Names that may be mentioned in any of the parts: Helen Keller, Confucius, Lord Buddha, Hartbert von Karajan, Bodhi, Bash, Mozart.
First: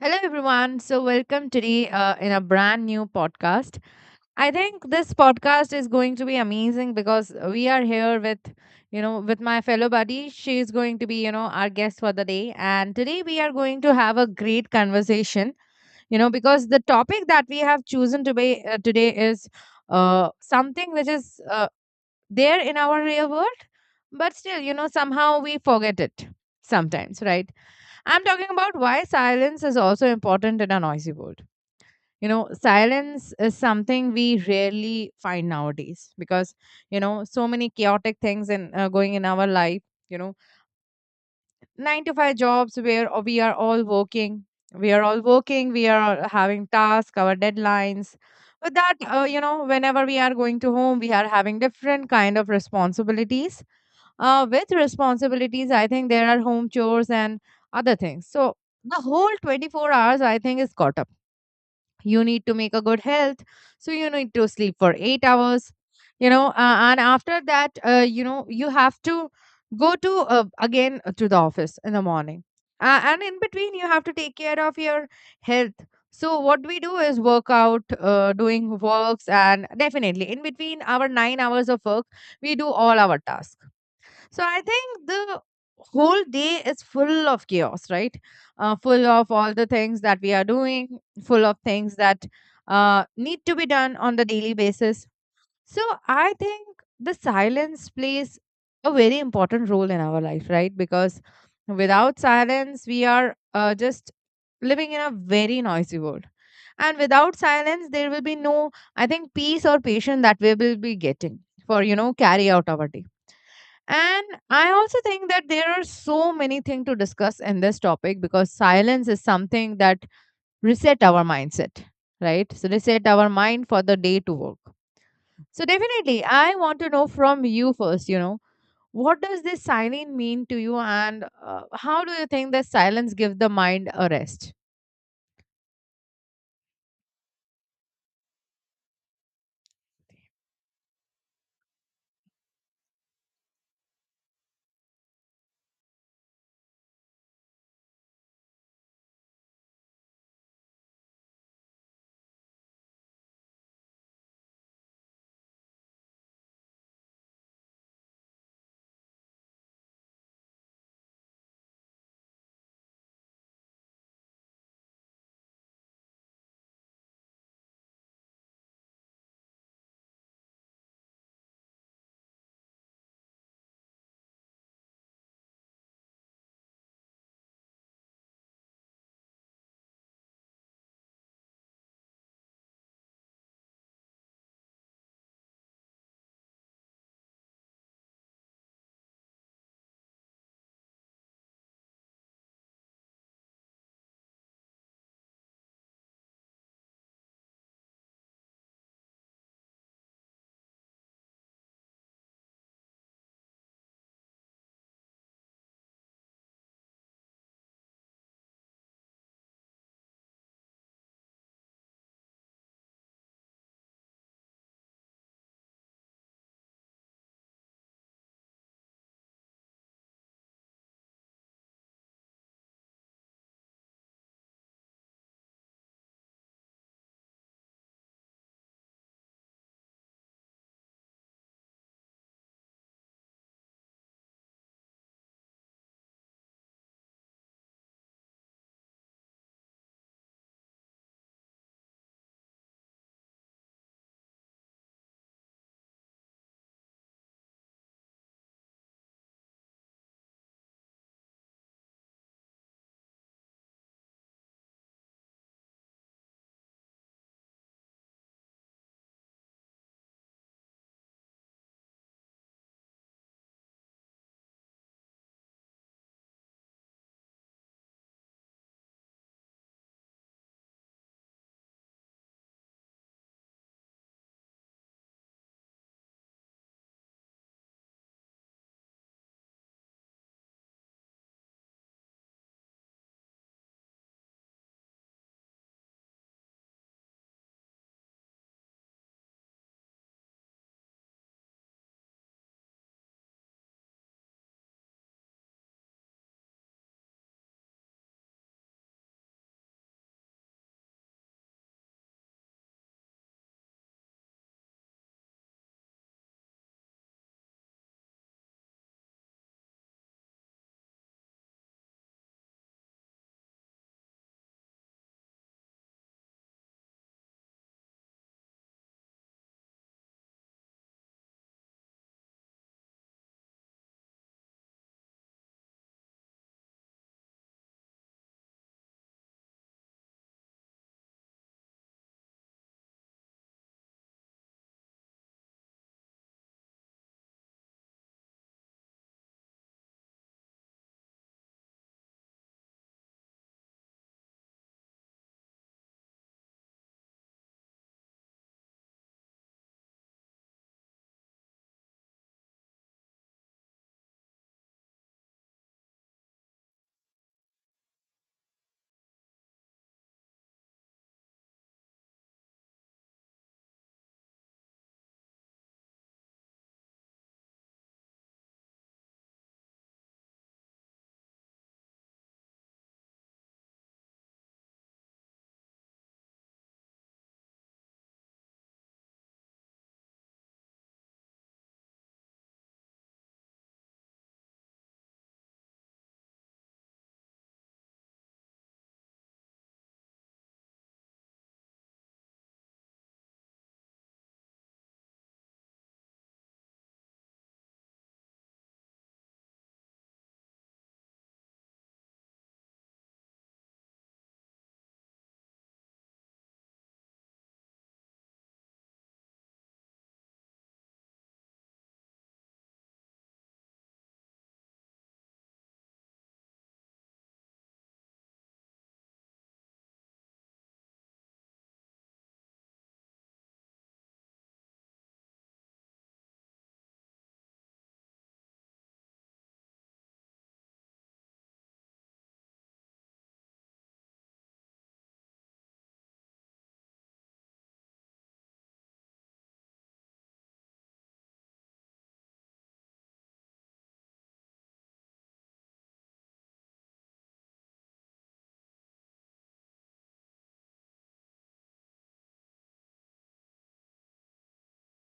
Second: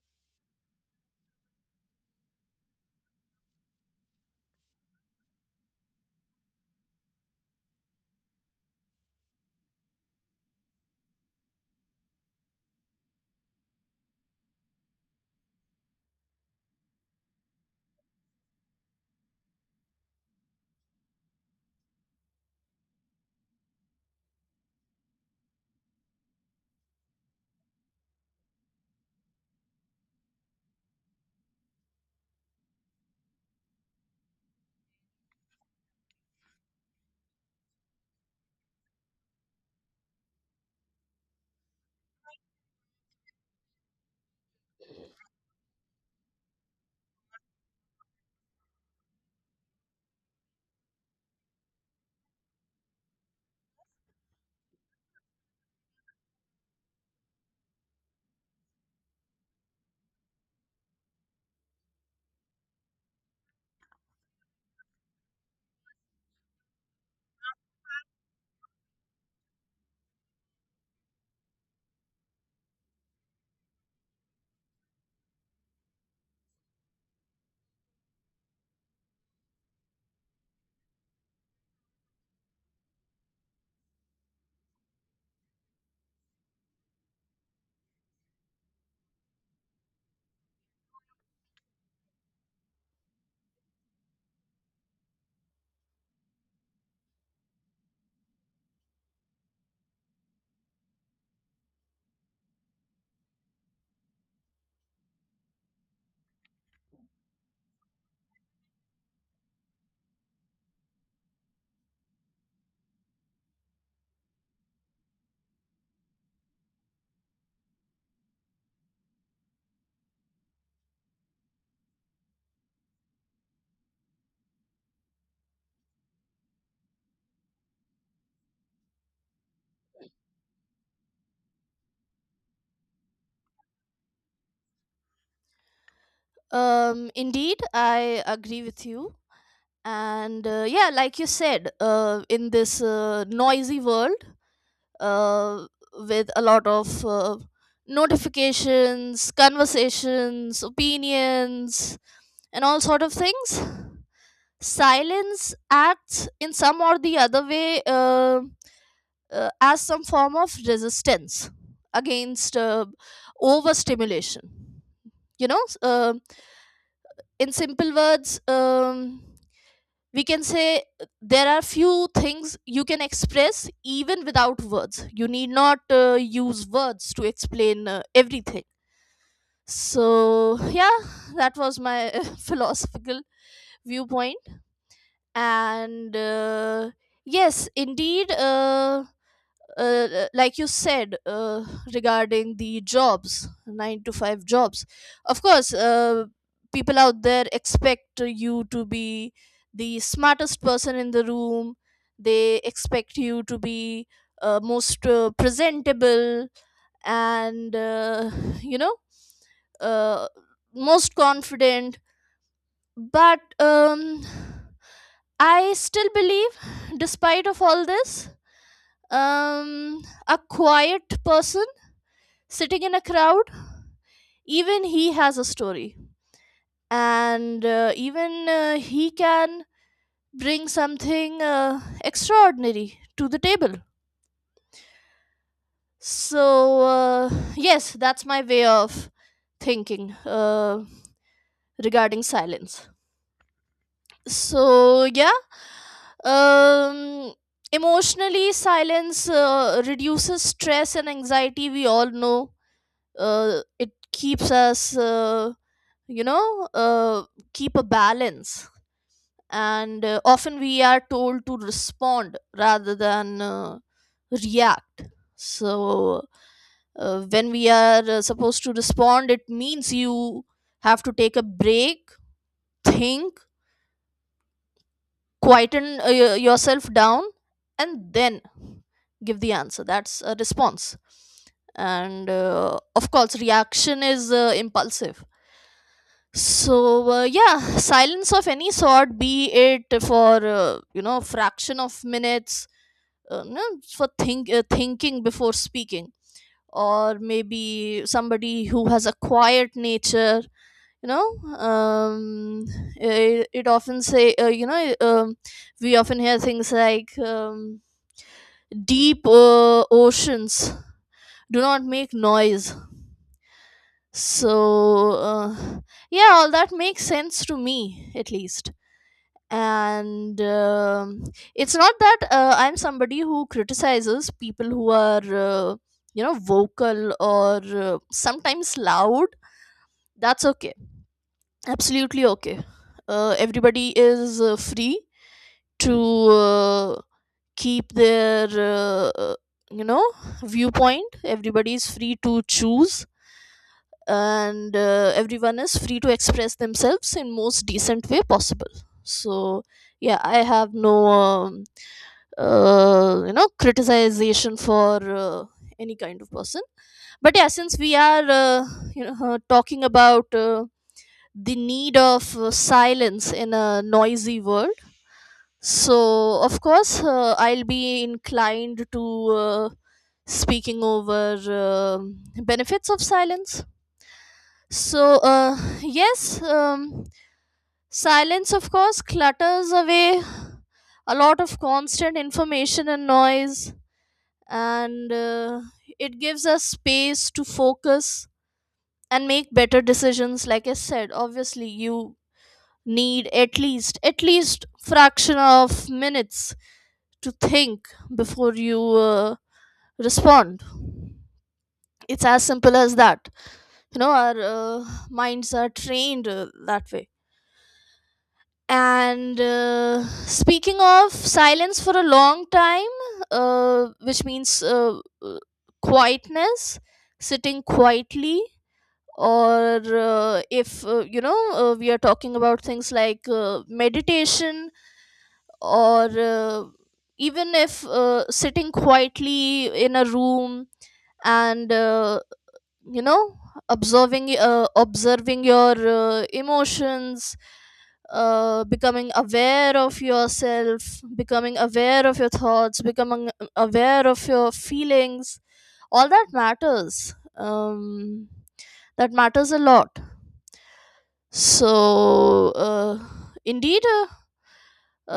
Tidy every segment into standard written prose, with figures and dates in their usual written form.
Hello, everyone. So, welcome today in a brand new podcast. I think this podcast is going to be amazing because we are here with my fellow buddy. She is going to be, our guest for the day. And today we are going to have a great conversation, because the topic that we have chosen to be, today is something which is there in our real world, but still, somehow we forget it sometimes, right? I'm talking about why silence is also important in a noisy world. You know, silence is something we rarely find nowadays because so many chaotic things going in our life. You know, 9 to 5 jobs where We are all working. We are all having tasks, our deadlines. But whenever we are going to home, we are having different kind of responsibilities with responsibilities, I think there are home chores and other things. So the whole 24 hours, I think, is caught up. You need to make a good health. So you need to sleep for eight hours, and after that, you have to go to the office in the morning. And in between, you have to take care of your health. So what we do is work out, doing works, and definitely in between our 9 hours of work, we do all our tasks, so I think the whole day is full of chaos, right? Full of all the things that we are doing, full of things that need to be done on the daily basis. So I think the silence plays a very important role in our life, right? Because without silence, we are just living in a very noisy world. And without silence, there will be no, I think, peace or patience that we will be getting for carry out our day. And I also think that there are so many things to discuss in this topic because silence is something that reset our mindset, right? So reset our mind for the day to work. So definitely, I want to know from you first, what does this silence mean to you, and how do you think that silence gives the mind a rest? Indeed, I agree with you. And yeah, like you said, in this noisy world uh, with a lot of notifications, conversations, opinions, and all sort of things, silence acts in some or the other way as some form of resistance against overstimulation. You know, s- uh, in simple words, we can say there are few things you can express even without words. You need not use words to explain everything. So yeah, that was my philosophical viewpoint. And yes, indeed, like you said, regarding the jobs, 9 to 5 jobs, of course people out there expect you to be the smartest person in the room. They expect you to be most presentable and you know, uh, most confident. But I still believe, despite of all this, a quiet person sitting in a crowd, even he has a story. And even he can bring something extraordinary to the table. So yes, that's my way of thinking regarding silence. So yeah. um Emotionally, silence reduces stress and anxiety, we all know. It keeps us, you know, keep a balance. And often we are told to respond rather than react. So when we are supposed to respond, it means you have to take a break, think, quieten yourself down, and then give the answer. That's a response. And of course, reaction is impulsive. So yeah, silence of any sort, be it for you know, fraction of minutes, no, for thinking before speaking, or maybe somebody who has a quiet nature. You know. um it often say, you know, we often hear things like, deep oceans do not make noise. So yeah, all that makes sense to me at least. And it's not that I'm somebody who criticizes people who are, you know, vocal or sometimes loud. That's okay. Absolutely okay. Everybody is free to keep their you know, viewpoint. Everybody is free to choose, and everyone is free to express themselves in most decent way possible. So yeah, I have no you know, criticization for any kind of person. But yeah, since we are, you know, talking about the need of silence in a noisy world, so of course I'll be inclined to uh, speaking over benefits of silence. So, yes, silence, of course, clutters away a lot of constant information and noise, and it gives us space to focus and make better decisions. Like I said, obviously, you need at least fraction of minutes to think before you respond. It's as simple as that. You know, our minds are trained that way. And speaking of silence for a long time, which means quietness, sitting quietly, or if, you know, we are talking about things like meditation, or even if sitting quietly in a room and, you know, observing your emotions, becoming aware of yourself, becoming aware of your thoughts, becoming aware of your feelings. All that matters, that matters a lot. So indeed, uh,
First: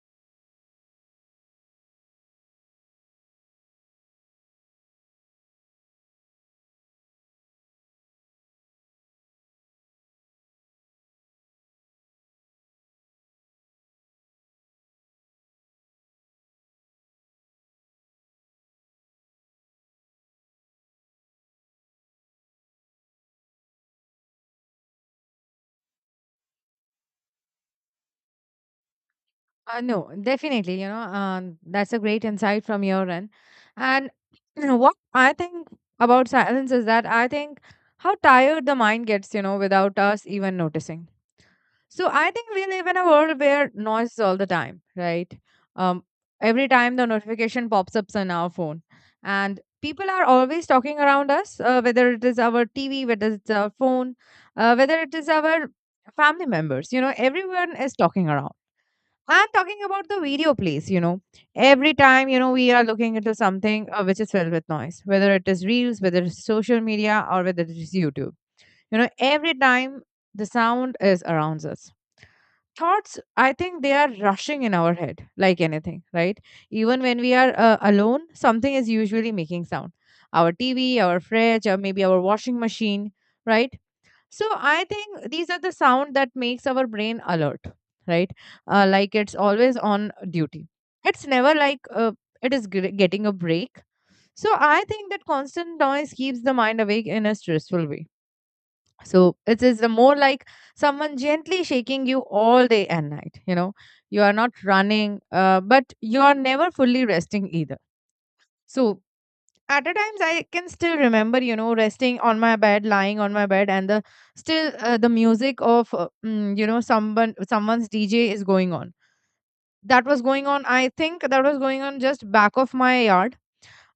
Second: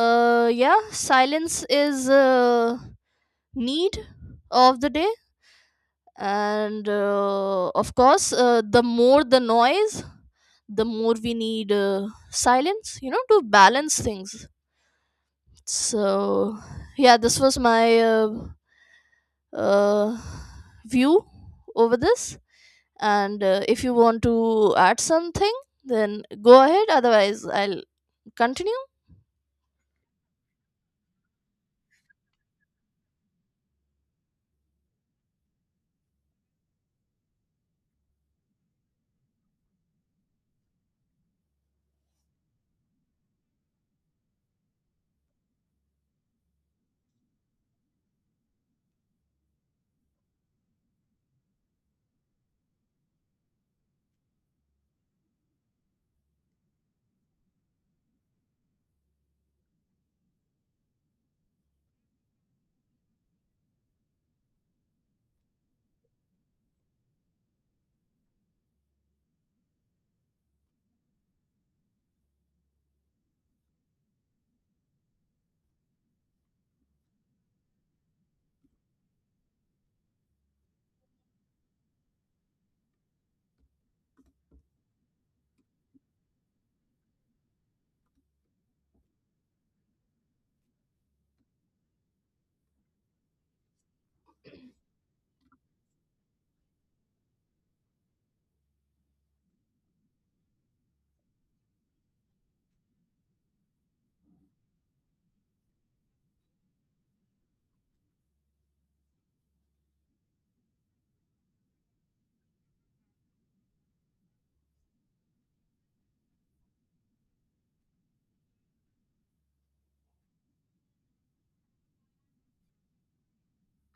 uh, yeah, silence is need of the day. And of course, the more the noise, the more we need silence, you know, to balance things. So yeah, this was my uh, view over this. And if you want to add something, then go ahead, otherwise I'll continue. No, definitely. You know, that's a great insight from your end. And what I think about silence is that I think how tired the mind gets, without us even noticing. So I think we live in a world where noise is all the time, right? Um, every time the notification pops up on our phone, and people are always talking around us, whether it is our TV, whether it's our phone, whether it is our family members. You know, everyone is talking around. I'm talking about the video plays. Every time, we are looking into something which is filled with noise, whether it is reels, whether it's social media, or whether it is YouTube. You know, every time the sound is around us. Thoughts, I think they are rushing in our head like anything, right? Even when we are alone, something is usually making sound. Our TV, our fridge, or maybe our washing machine, right? So I think these are the sound that makes our brain alert, right? Like it's always on duty. It's never like it is getting a break. So I think that constant noise keeps the mind awake in a stressful way. So it is a more like someone gently shaking you all day and night. You know, you are not running, but you are never fully resting either. So at a times I can still remember, resting on my bed, lying on my bed, and the music of someone's DJ is going on, that was going on, I think that was going on just back of my yard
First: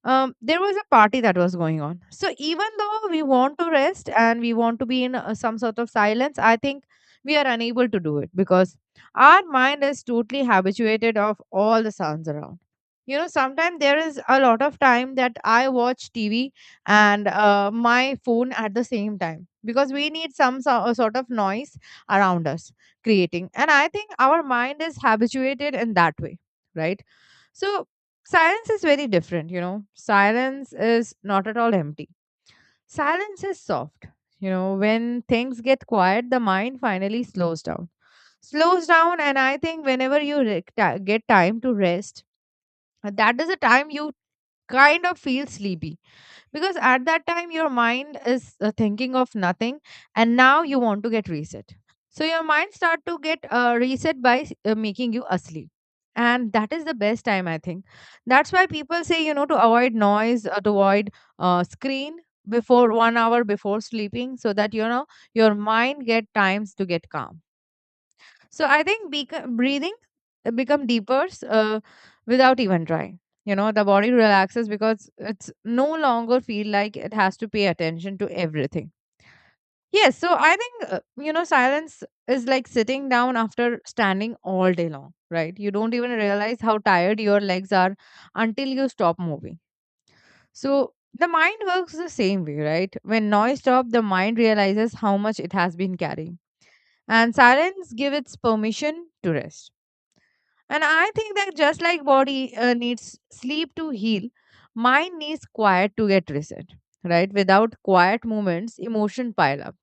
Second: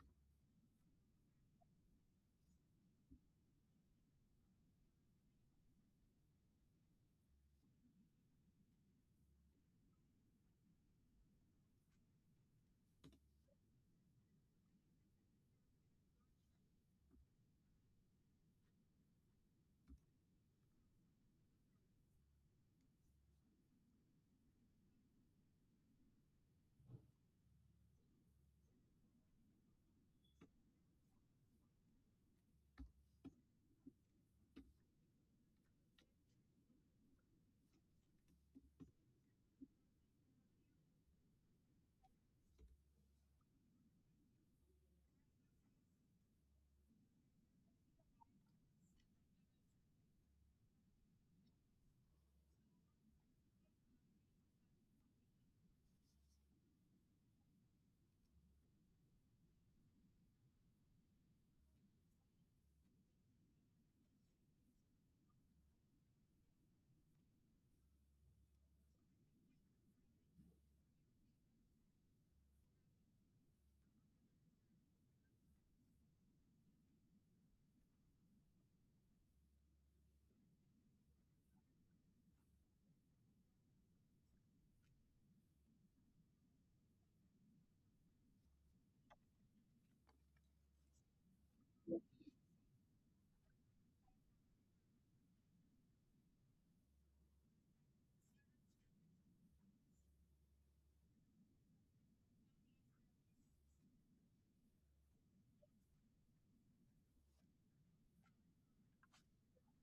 um, there was a party that was going on. So even though we want to rest and we want to be in some sort of silence, I think we are unable to do it because our mind is totally habituated of all the sounds around. You know, sometimes there is a lot of time that I watch TV and my phone at the same time because we need some sort of noise around us creating. And I think our mind is habituated in that way, right? So silence is very different. Silence is not at all empty. Silence is soft. You know, when things get quiet, the mind finally slows down. Slows down, and I think whenever you get time to rest, that is a time you kind of feel sleepy because at that time your mind is thinking of nothing, and now you want to get reset, so your mind start to get reset by making you asleep. And that is the best time, I think. That's why people say to avoid noise, to avoid screen before 1 hour before sleeping, so that your mind get times to get calm. So I think breathing become deeper, without even trying. You know, the body relaxes because it's no longer feel like it has to pay attention to everything. Yes, so I think silence is like sitting down after standing all day long, right? You don't even realize how tired your legs are until you stop moving. So the mind works the same way, right? When noise stops, the mind realizes how much it has been carrying, and silence gives its permission to rest. And I think that just like body needs sleep to heal, mind needs quiet to get reset, right? Without quiet moments, emotion pile up.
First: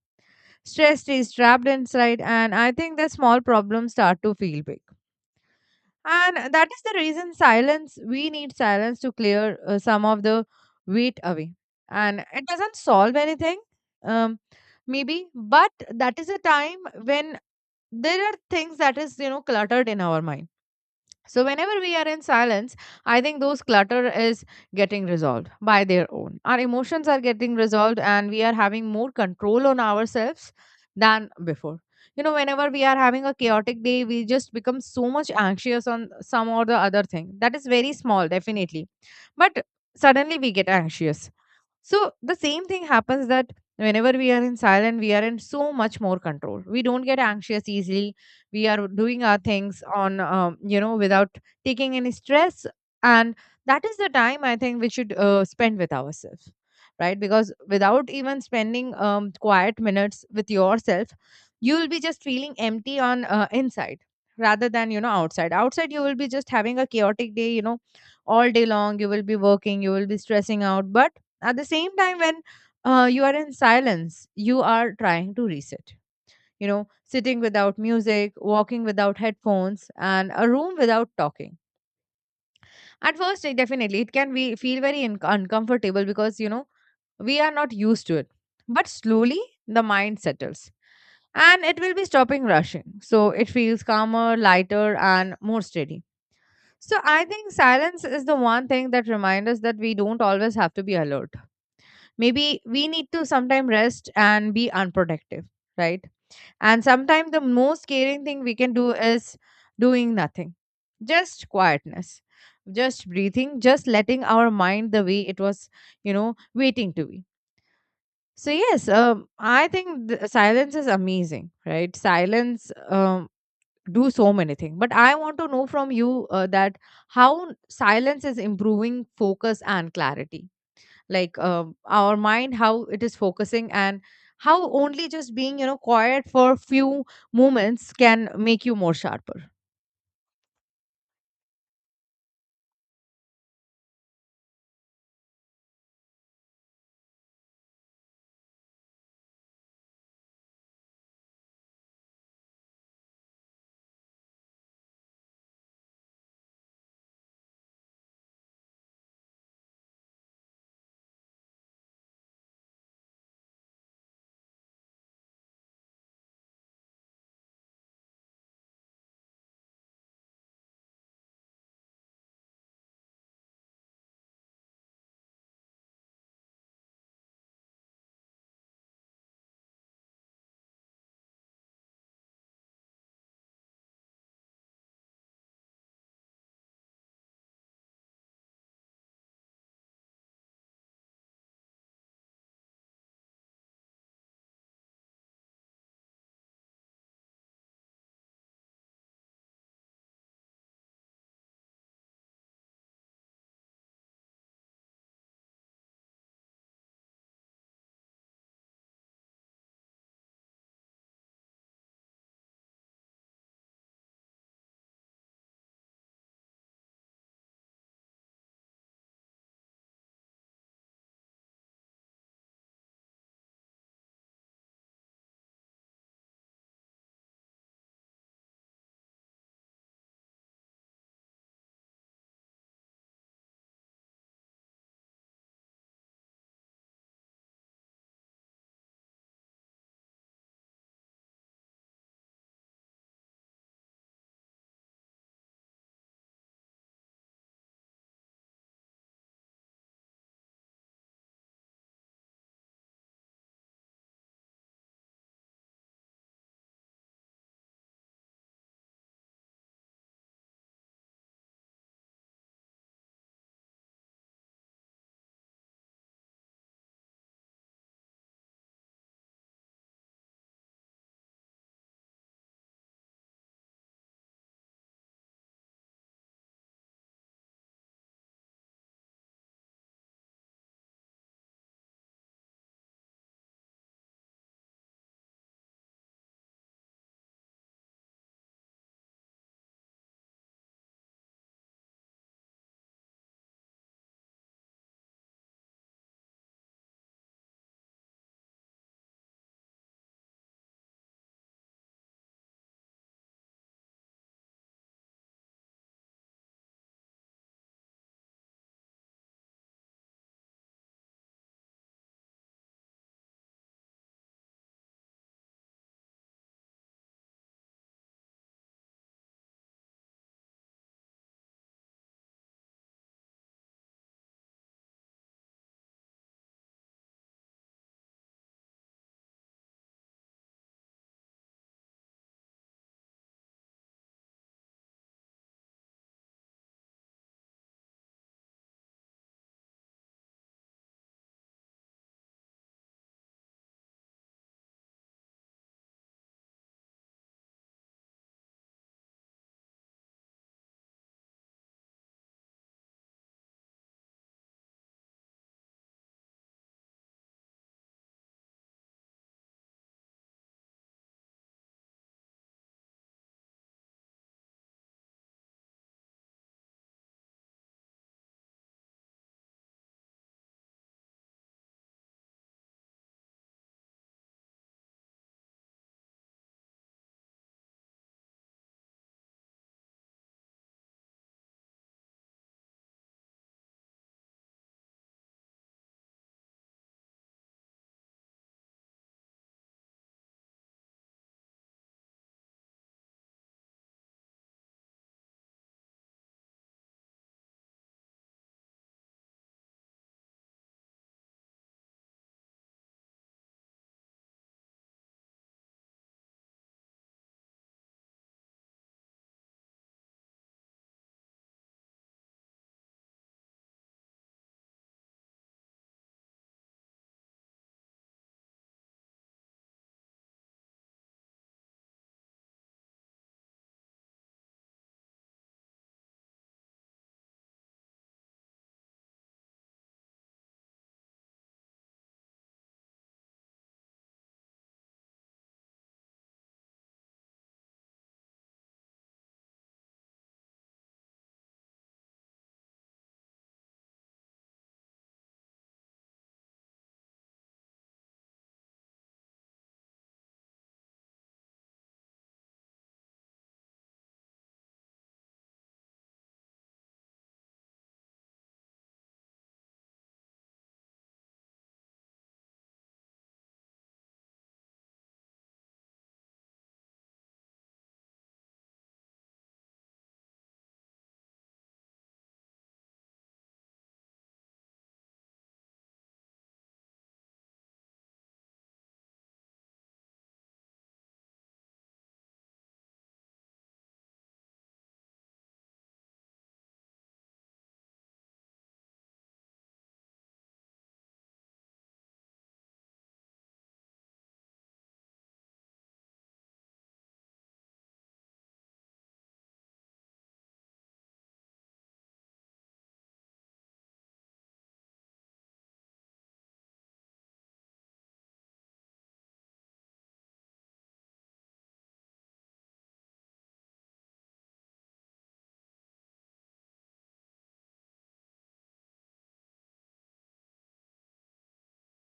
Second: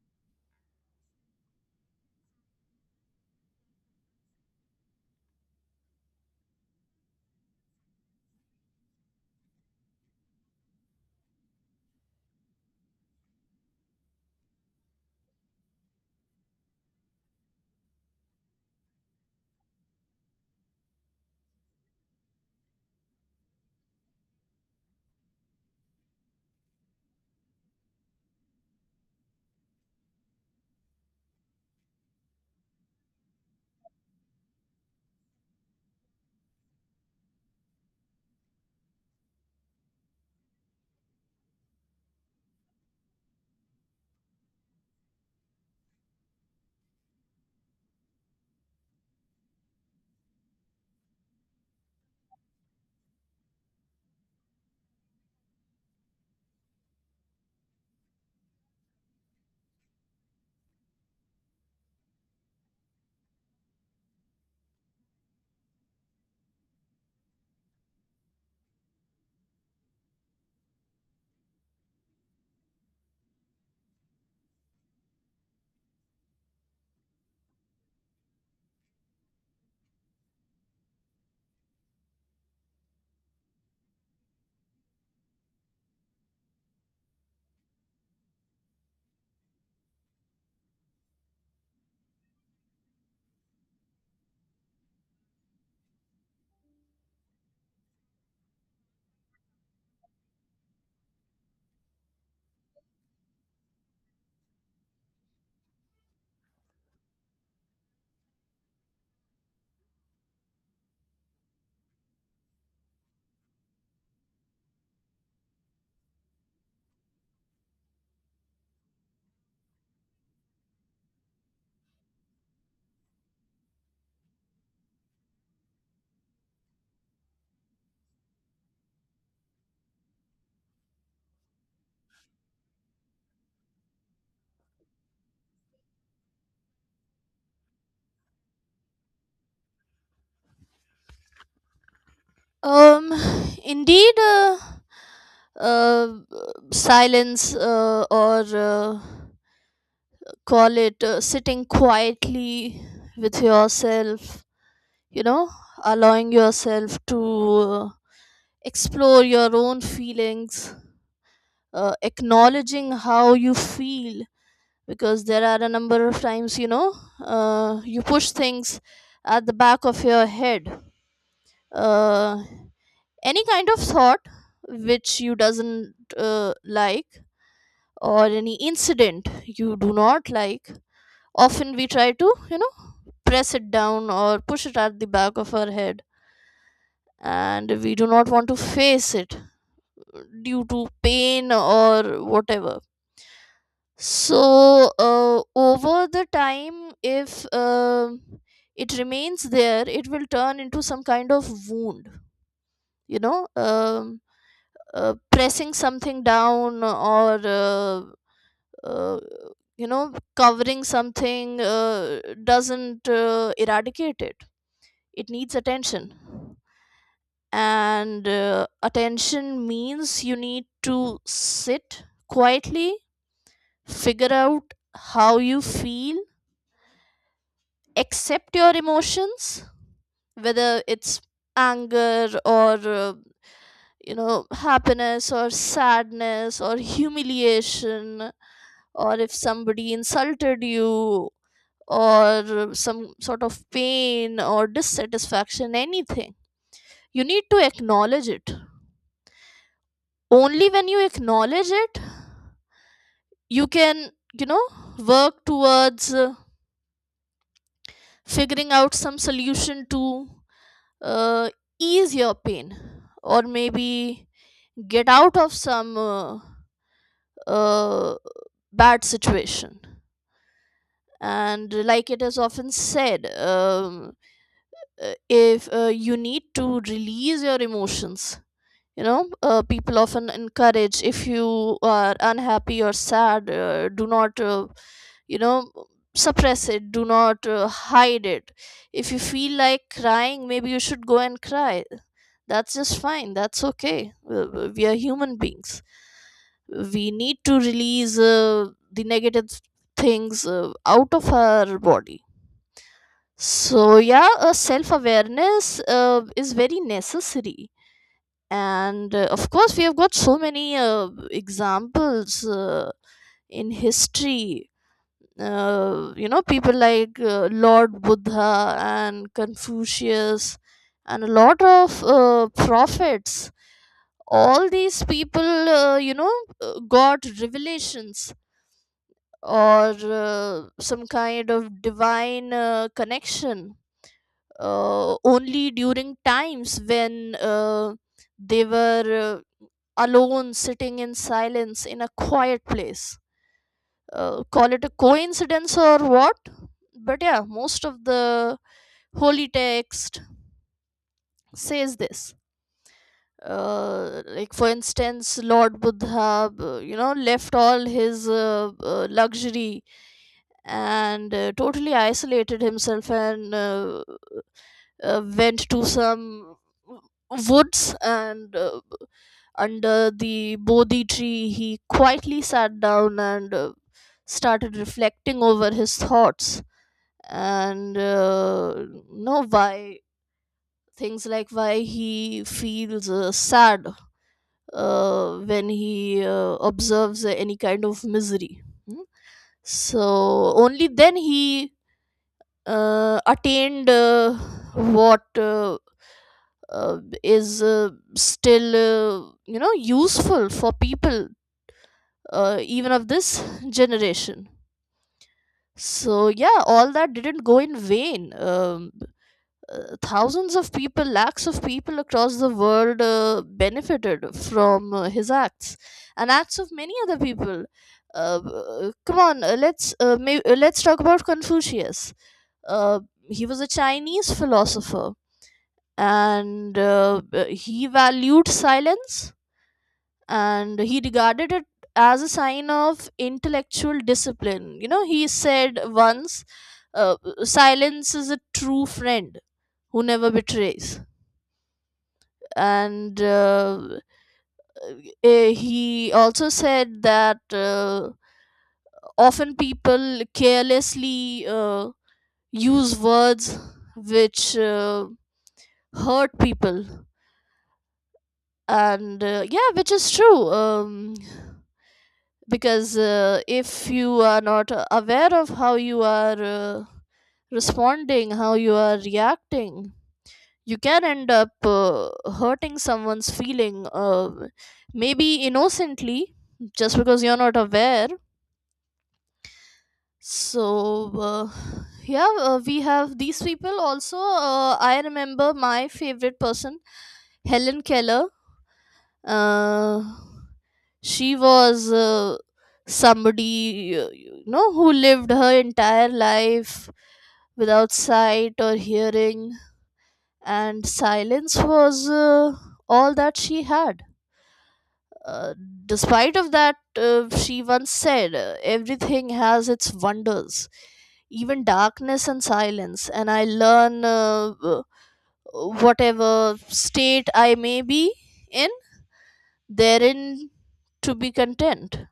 Stress stays trapped inside, and I think that small problems start to feel big. And that is the reason silence, we need silence to clear some of the weight away. And it doesn't solve anything, um, maybe, but that is a time when there are things that is, cluttered in our mind. So, whenever we are in silence, I think those clutter is getting resolved by their own. Our emotions are getting resolved, and we are having more control on ourselves than before. You know, whenever we are having a chaotic day, we just become so much anxious on some or the other thing. That is very small, definitely. But suddenly we get anxious. So the same thing happens that whenever we are in silent, we are in so much more control. We don't get anxious easily. We are doing our things on, without taking any stress. And that is the time I think we should spend with ourselves, right? Because without even spending quiet minutes with yourself, you will be just feeling empty on inside, rather than outside. You will be just having a chaotic day. All day long you will be working, you will be stressing out, but at the same time, when you are in silence, you are trying to reset. You know, sitting without music, walking without headphones, and a room without talking, at first it definitely it can be feel very uncomfortable because we are not used to it. But slowly the mind settles, and it will be stopping rushing, so it feels calmer, lighter, and more steady. So I think silence is the one thing that reminds us that we don't always have to be alert. Maybe we need to sometime rest and be unproductive, right? And sometimes the most caring thing we can do is doing nothing, just quietness, just breathing, just letting our mind the way it was, waiting to be. So yes, I think silence is amazing, right? Silence do so many things, but I want to know from you that how silence is improving focus and clarity, like our mind how it is focusing, and how only just being quiet for few moments can make you more sharper. um indeed uh, silence, or call it sitting quietly with yourself, you know, allowing yourself to explore your own feelings, acknowledging how you feel, because there are a number of times, you know, you push things at the back of your head. Uh, any kind of thought which you doesn't like, or any incident you do not like, often we try to, you know, press it down or push it at the back of our head, and we do not want to face it due to pain or whatever. So over the time, if it remains there, it will turn into some kind of wound. You know, pressing something down or, uh, you know, covering something, doesn't eradicate it. It needs attention. And attention means you need to sit quietly, figure out how you feel, accept your emotions, whether it's anger or, you know, happiness or sadness or humiliation, or if somebody insulted you, or some sort of pain or dissatisfaction, anything. You need to acknowledge it. Only when you acknowledge it, you can, you know, work towards figuring out some solution to uh, ease your pain, or maybe get out of some uh, bad situation. And like it is often said, if you need to release your emotions, you know, people often encourage, if you are unhappy or sad, do not, you know, suppress it. Do not hide it. If you feel like crying, maybe you should go and cry. That's just fine. That's okay. We are human beings. We need to release the negative things out of our body. So yeah, self awareness is very necessary. And of course, we have got so many examples in history. You know, people like Lord Buddha and Confucius and a lot of prophets, all these people, you know, got revelations or some kind of divine connection only during times when they were alone, sitting in silence in a quiet place. Call it a coincidence or what? But yeah, most of the holy text says this. Like for instance, Lord Buddha, you know, left all his luxury and totally isolated himself and went to some woods and, under the Bodhi tree, he quietly sat down and started reflecting over his thoughts and, you know, why, things like why he feels sad when he observes any kind of misery. Hmm? So only then he attained what is still, you know, useful for people even of this generation. So yeah, all that didn't go in vain. Thousands of people, lakhs of people across the world benefited from his acts and acts of many other people. Come on, let's talk about Confucius. uh, he was a Chinese philosopher, and he valued silence, and he regarded it as a sign of intellectual discipline. You know, he said once, uh, silence is a true friend who never betrays. And he also said that often people carelessly use words which hurt people. And yeah, which is true. Because if you are not aware of how you are responding, how you are reacting, you can end up hurting someone's feeling, maybe innocently, just because you're not aware. So uh, yeah, we have these people also. I remember my favorite person, Helen Keller. uh, she was somebody, you know, who lived her entire life without sight or hearing, and silence was all that she had. uh, Despite of that, she once said, everything has its wonders, even darkness and silence, and I learn, whatever state I may be in, therein to be content.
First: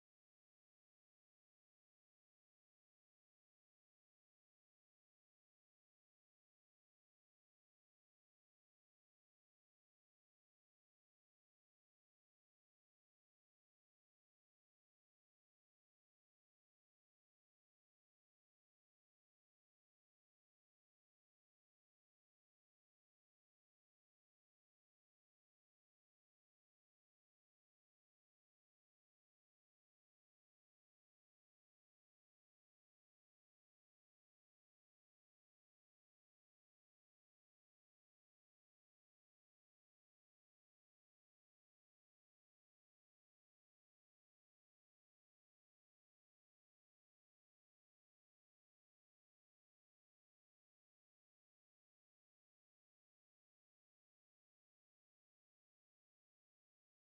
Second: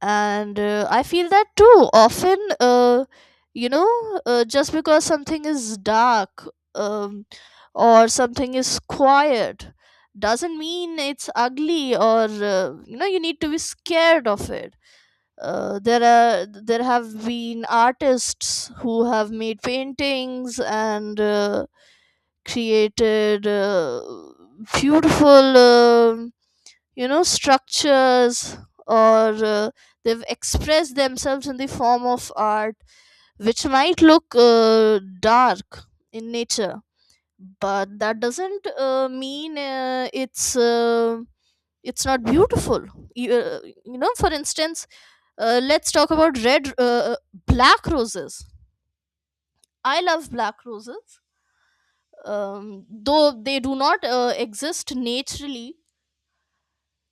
And I feel that too often, you know, just because something is dark, um, or something is quiet, doesn't mean it's ugly or, you know, you need to be scared of it. There have been artists who have made paintings and created beautiful you know, structures, or they've expressed themselves in the form of art which might look dark in nature, but that doesn't mean it's not beautiful. you, uh, you know, for instance, let's talk about red black roses. I love black roses. Though they do not exist naturally,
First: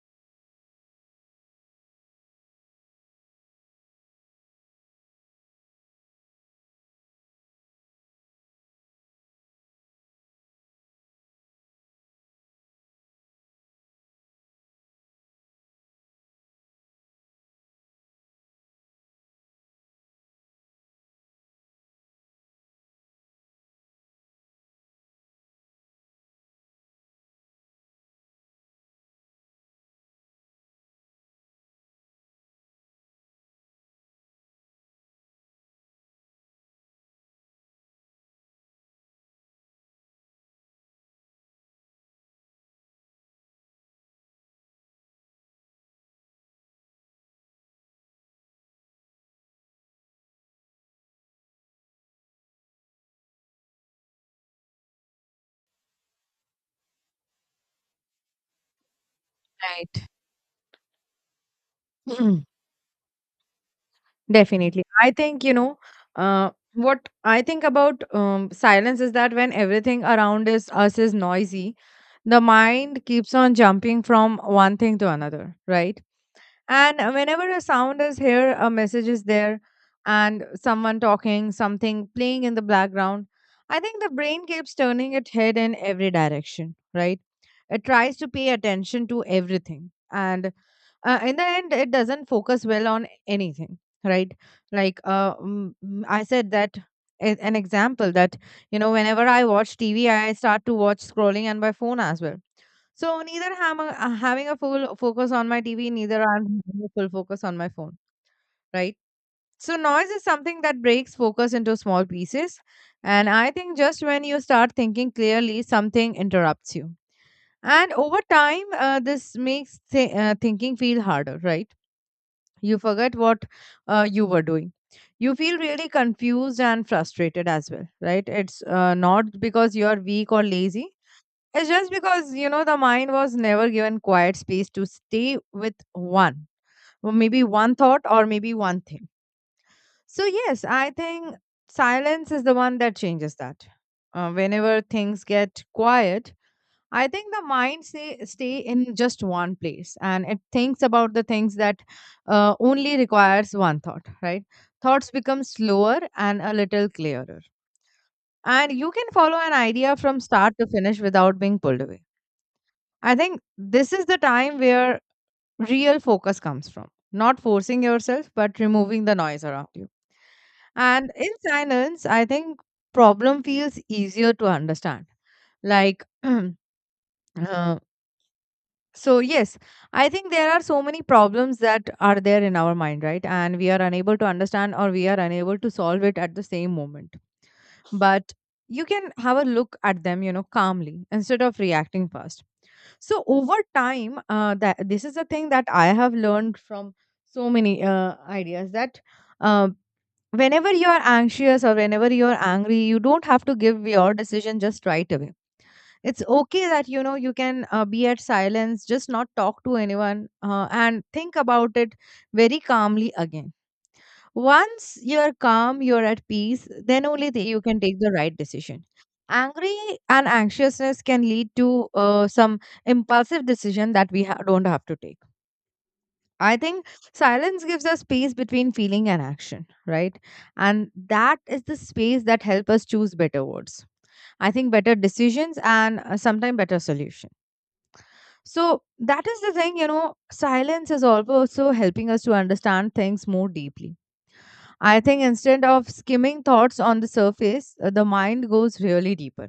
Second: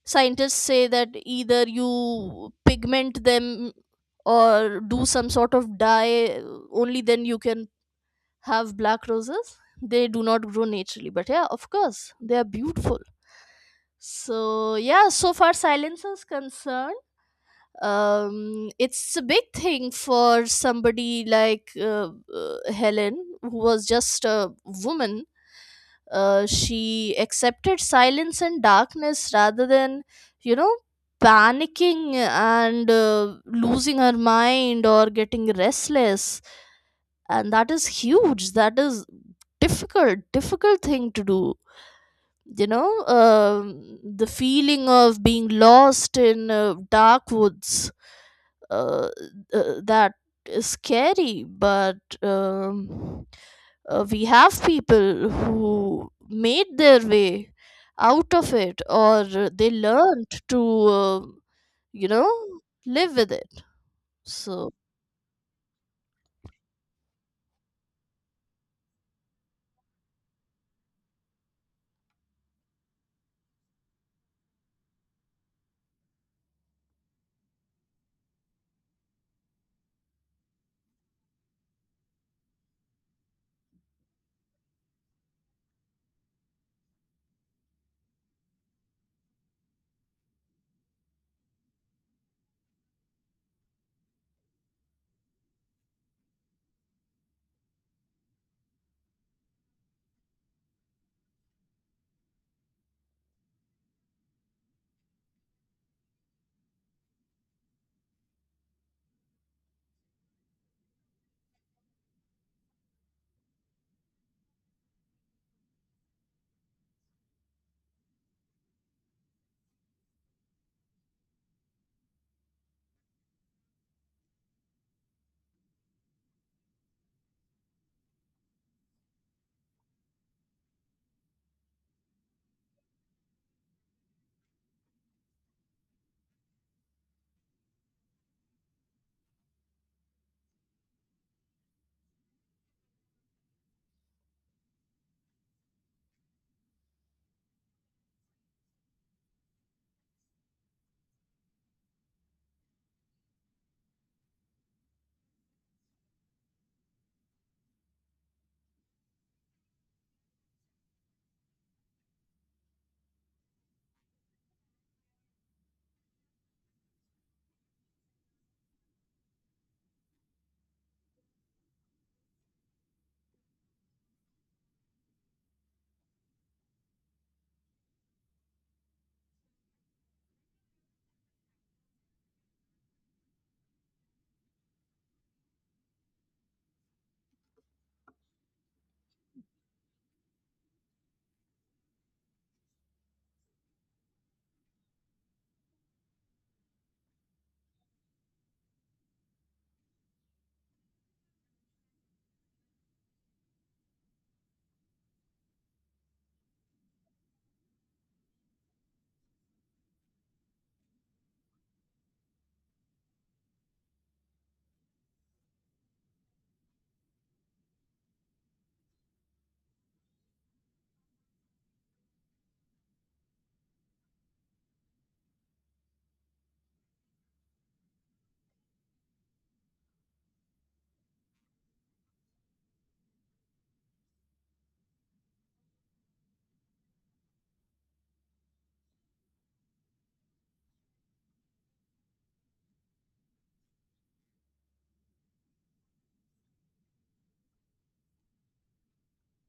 scientists say that either you pigment them or do some sort of dye, only then you can have black roses. They do not grow naturally, but yeah, of course they are beautiful. So yeah, so far silence is concerned, it's a big thing for somebody like Helen, who was just a woman. She accepted silence and darkness rather than, you know, panicking and losing her mind or getting restless. And that is huge. That is difficult, difficult thing to do. You know, the feeling of being lost in dark woods, uh, that is scary. But um, we have people who made their way out of it, or they Right. learned to uh, you know, Mm, live with it. So definitely I think, what I think about silence is that when everything around us is noisy, the mind keeps on jumping from one thing to another, right? And whenever a sound is here, a message is there, and someone talking, something playing in the background, I think the brain keeps turning its head in every direction, right? It tries to pay attention to everything. And in the end, it doesn't focus well on anything, right? Like I said that an example that, whenever I watch TV, I start to watch scrolling and my phone as well, so neither am I having a full focus on my TV, neither I'm having a full focus on my phone, right? So noise is something that breaks focus into small pieces. And I think just when you start thinking clearly, something interrupts you. And over time, this makes thinking feel harder, right? You forget what you were doing. You feel really confused and frustrated as well, right? It's not because you are weak or lazy, it's just because, you know, the mind was never given quiet space to stay with one, or maybe one thought or maybe one thing. So, yes, I think silence is the one that changes that. Whenever things get quiet, I think the mind say, stay in just one place and it thinks about the things that only requires one thought, right? Thoughts become slower and a little clearer. And you can follow an idea from start to finish without being pulled away. I think this is the time where real focus comes from, not forcing yourself, but removing the noise around you. And in silence, I think problem feels easier to understand. Like, uh, so yes, I think there are so many problems that are there in our mind, right? And we are unable to understand or we are unable to solve it at the same moment, but you can have a look at them, you know, calmly instead of reacting fast. So over time, that this is a thing that I have learned from so many ideas that uh, whenever you are anxious or whenever you are angry, you don't have to give your decision just right away. It's okay that, you know, you can be at silence, just not talk to anyone, and think about it very calmly again. Once you're calm, you're at peace, then only the, you can take the right decision. Angry and anxiousness can lead to some impulsive decision that we don't have to take. I think silence gives us space between feeling and action, right? And that is the space that help us choose better words. I think better decisions and sometimes better solution. So that is the thing, you know, silence is also so helping us to understand things more deeply. I think instead of skimming thoughts on the surface, the mind goes really deeper.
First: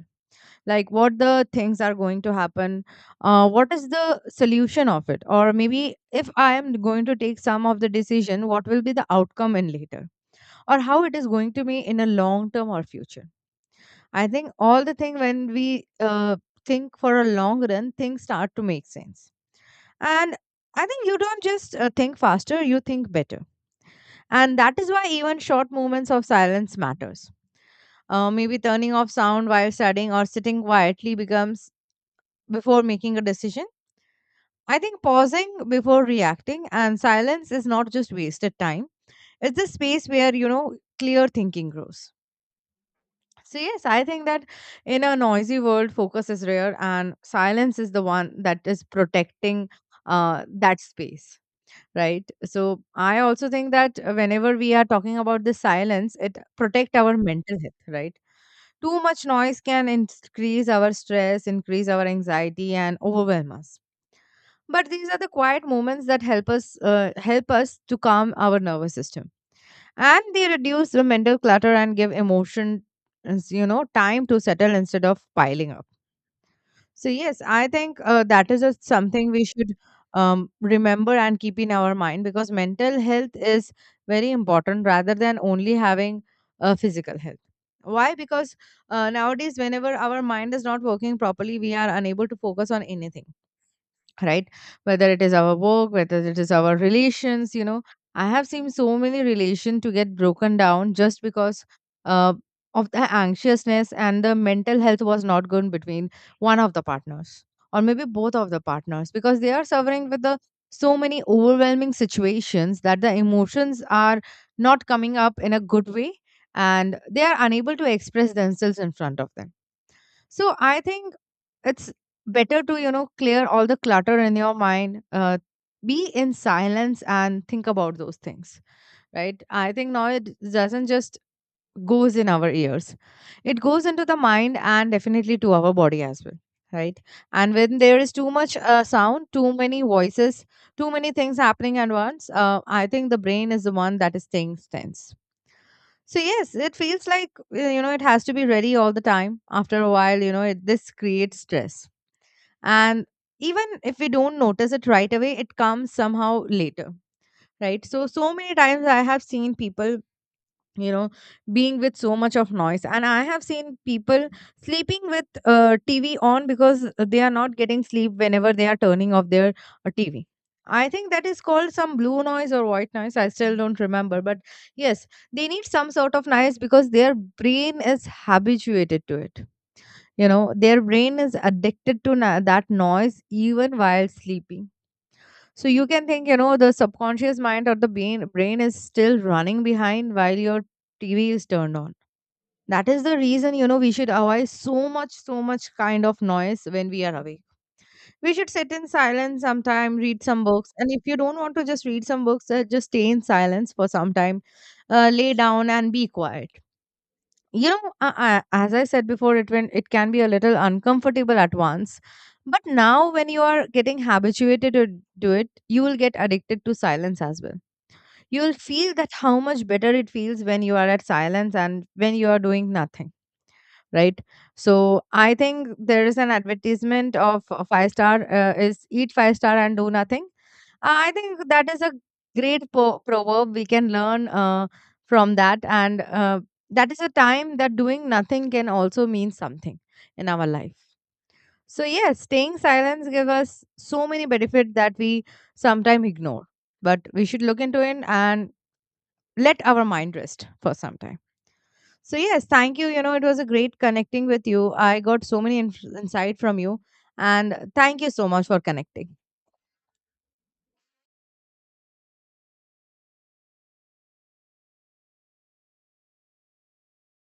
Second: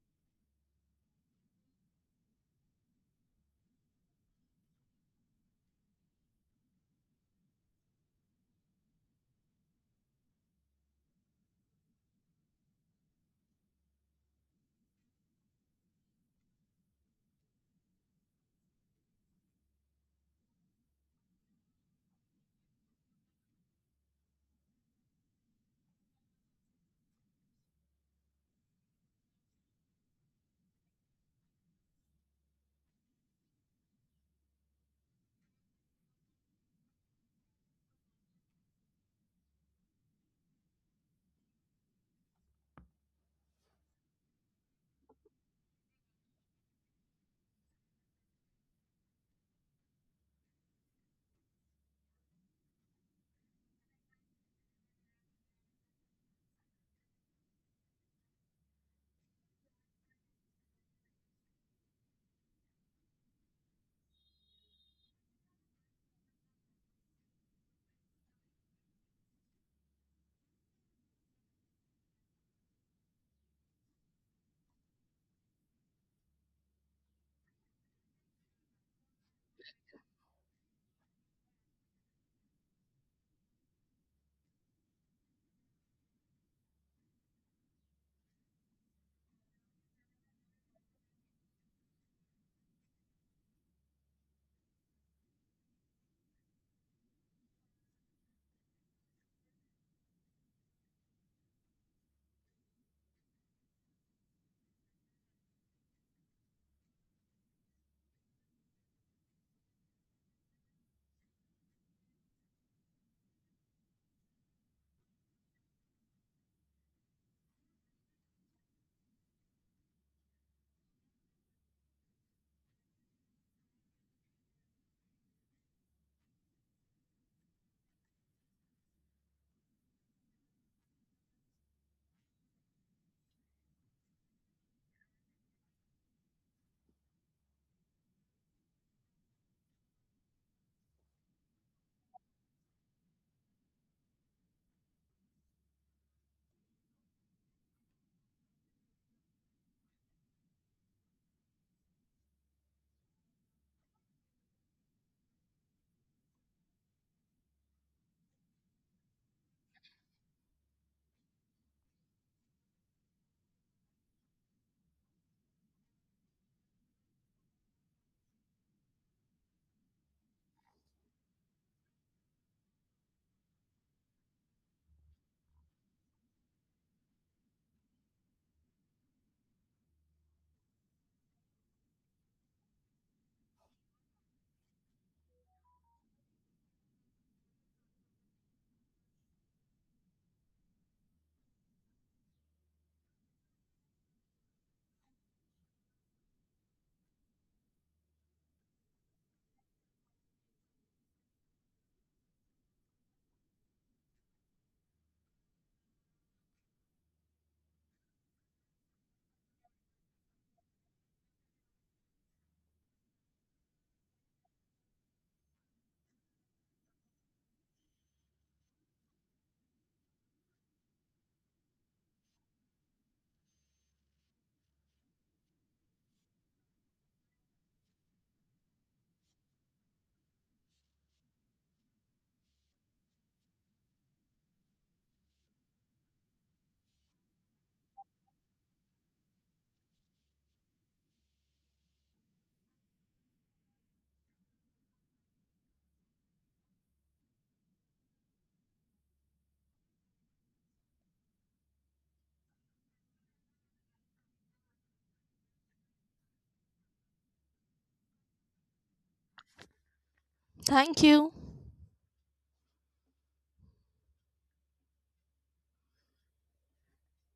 Like what the things are going to happen, what is the solution of it, or maybe if I am going to take some of the decision, what will be the outcome in later, or how it is going to be in a long term or future. I think all the thing when we think for a long run, things start to make sense. And I think you don't just think faster, you think better, and that is why even short moments of silence matters. Maybe turning off sound while studying or sitting quietly becomes before making a decision. I think pausing before reacting and silence is not just wasted time. It's a space where, you know, clear thinking grows. So, yes, I think that in a noisy world, focus is rare and silence is the one that is protecting that space, right? So, I also think that whenever we are talking about the silence, it protect our mental health, right? Too much noise can increase our stress, increase our anxiety, and overwhelm us. But these are the quiet moments that help us help us to calm our nervous system, and they reduce the mental clutter and give emotion, you know, time to settle instead of piling up. So yes, I think that is just something we should remember and keep in our mind because mental health is very important rather than only having physical health. Why? Because nowadays, whenever our mind is not working properly, we are unable to focus on anything, right? Whether it is our work, whether it is our relations, you know, I have seen so many relation to get broken down just because uh, of the anxiousness and the mental health was not good between one of the partners or maybe both of the partners because they are suffering with the so many overwhelming situations that the emotions are not coming up in a good way, and they are unable to express themselves in front of them. So I think it's better to, you know, clear all the clutter in your mind, be in silence and think about those things, right? I think now it doesn't just goes in our ears, it goes into the mind and definitely to our body as well, right? And when there is too much sound, too many voices, too many things happening at once, I think the brain is the one that is staying tense. So yes, it feels like, you know, it has to be ready all the time. After a while, you know this creates stress. And even if we don't notice it right away, it comes somehow later, right? So so many times I have seen people, you know, being with so much of noise, and I have seen people sleeping with TV on because they are not getting sleep whenever they are turning off their TV. I think that is called some blue noise or white noise, I still don't remember, but yes, they need some sort of noise because their brain is habituated to it. You know, their brain is addicted to that noise even while sleeping. So you can think, you know, the subconscious mind or the brain is still running behind while your TV is turned on. That is the reason, you know, we should avoid so much, so much kind of noise when we are awake. We should sit in silence sometime, read some books. And if you don't want to just read some books, just stay in silence for some time, lay down and be quiet. You know, as I said before it, when it can be a little uncomfortable at once, but now when you are getting habituated to do it, you will get addicted to silence as well. You will feel that how much better it feels when you are at silence and when you are doing nothing, right? So I think there is an advertisement of a five star, is eat five star and do nothing. I think that is a great proverb we can learn, from that, and that is a time that doing nothing can also mean something in our life. So yes, staying silence give us so many benefits that we sometimes ignore, but we should look into it and let our mind rest for some time. So yes, thank you. You know, it was a great connecting with you. I got so many insight from you, and thank you so much for connecting. thank you.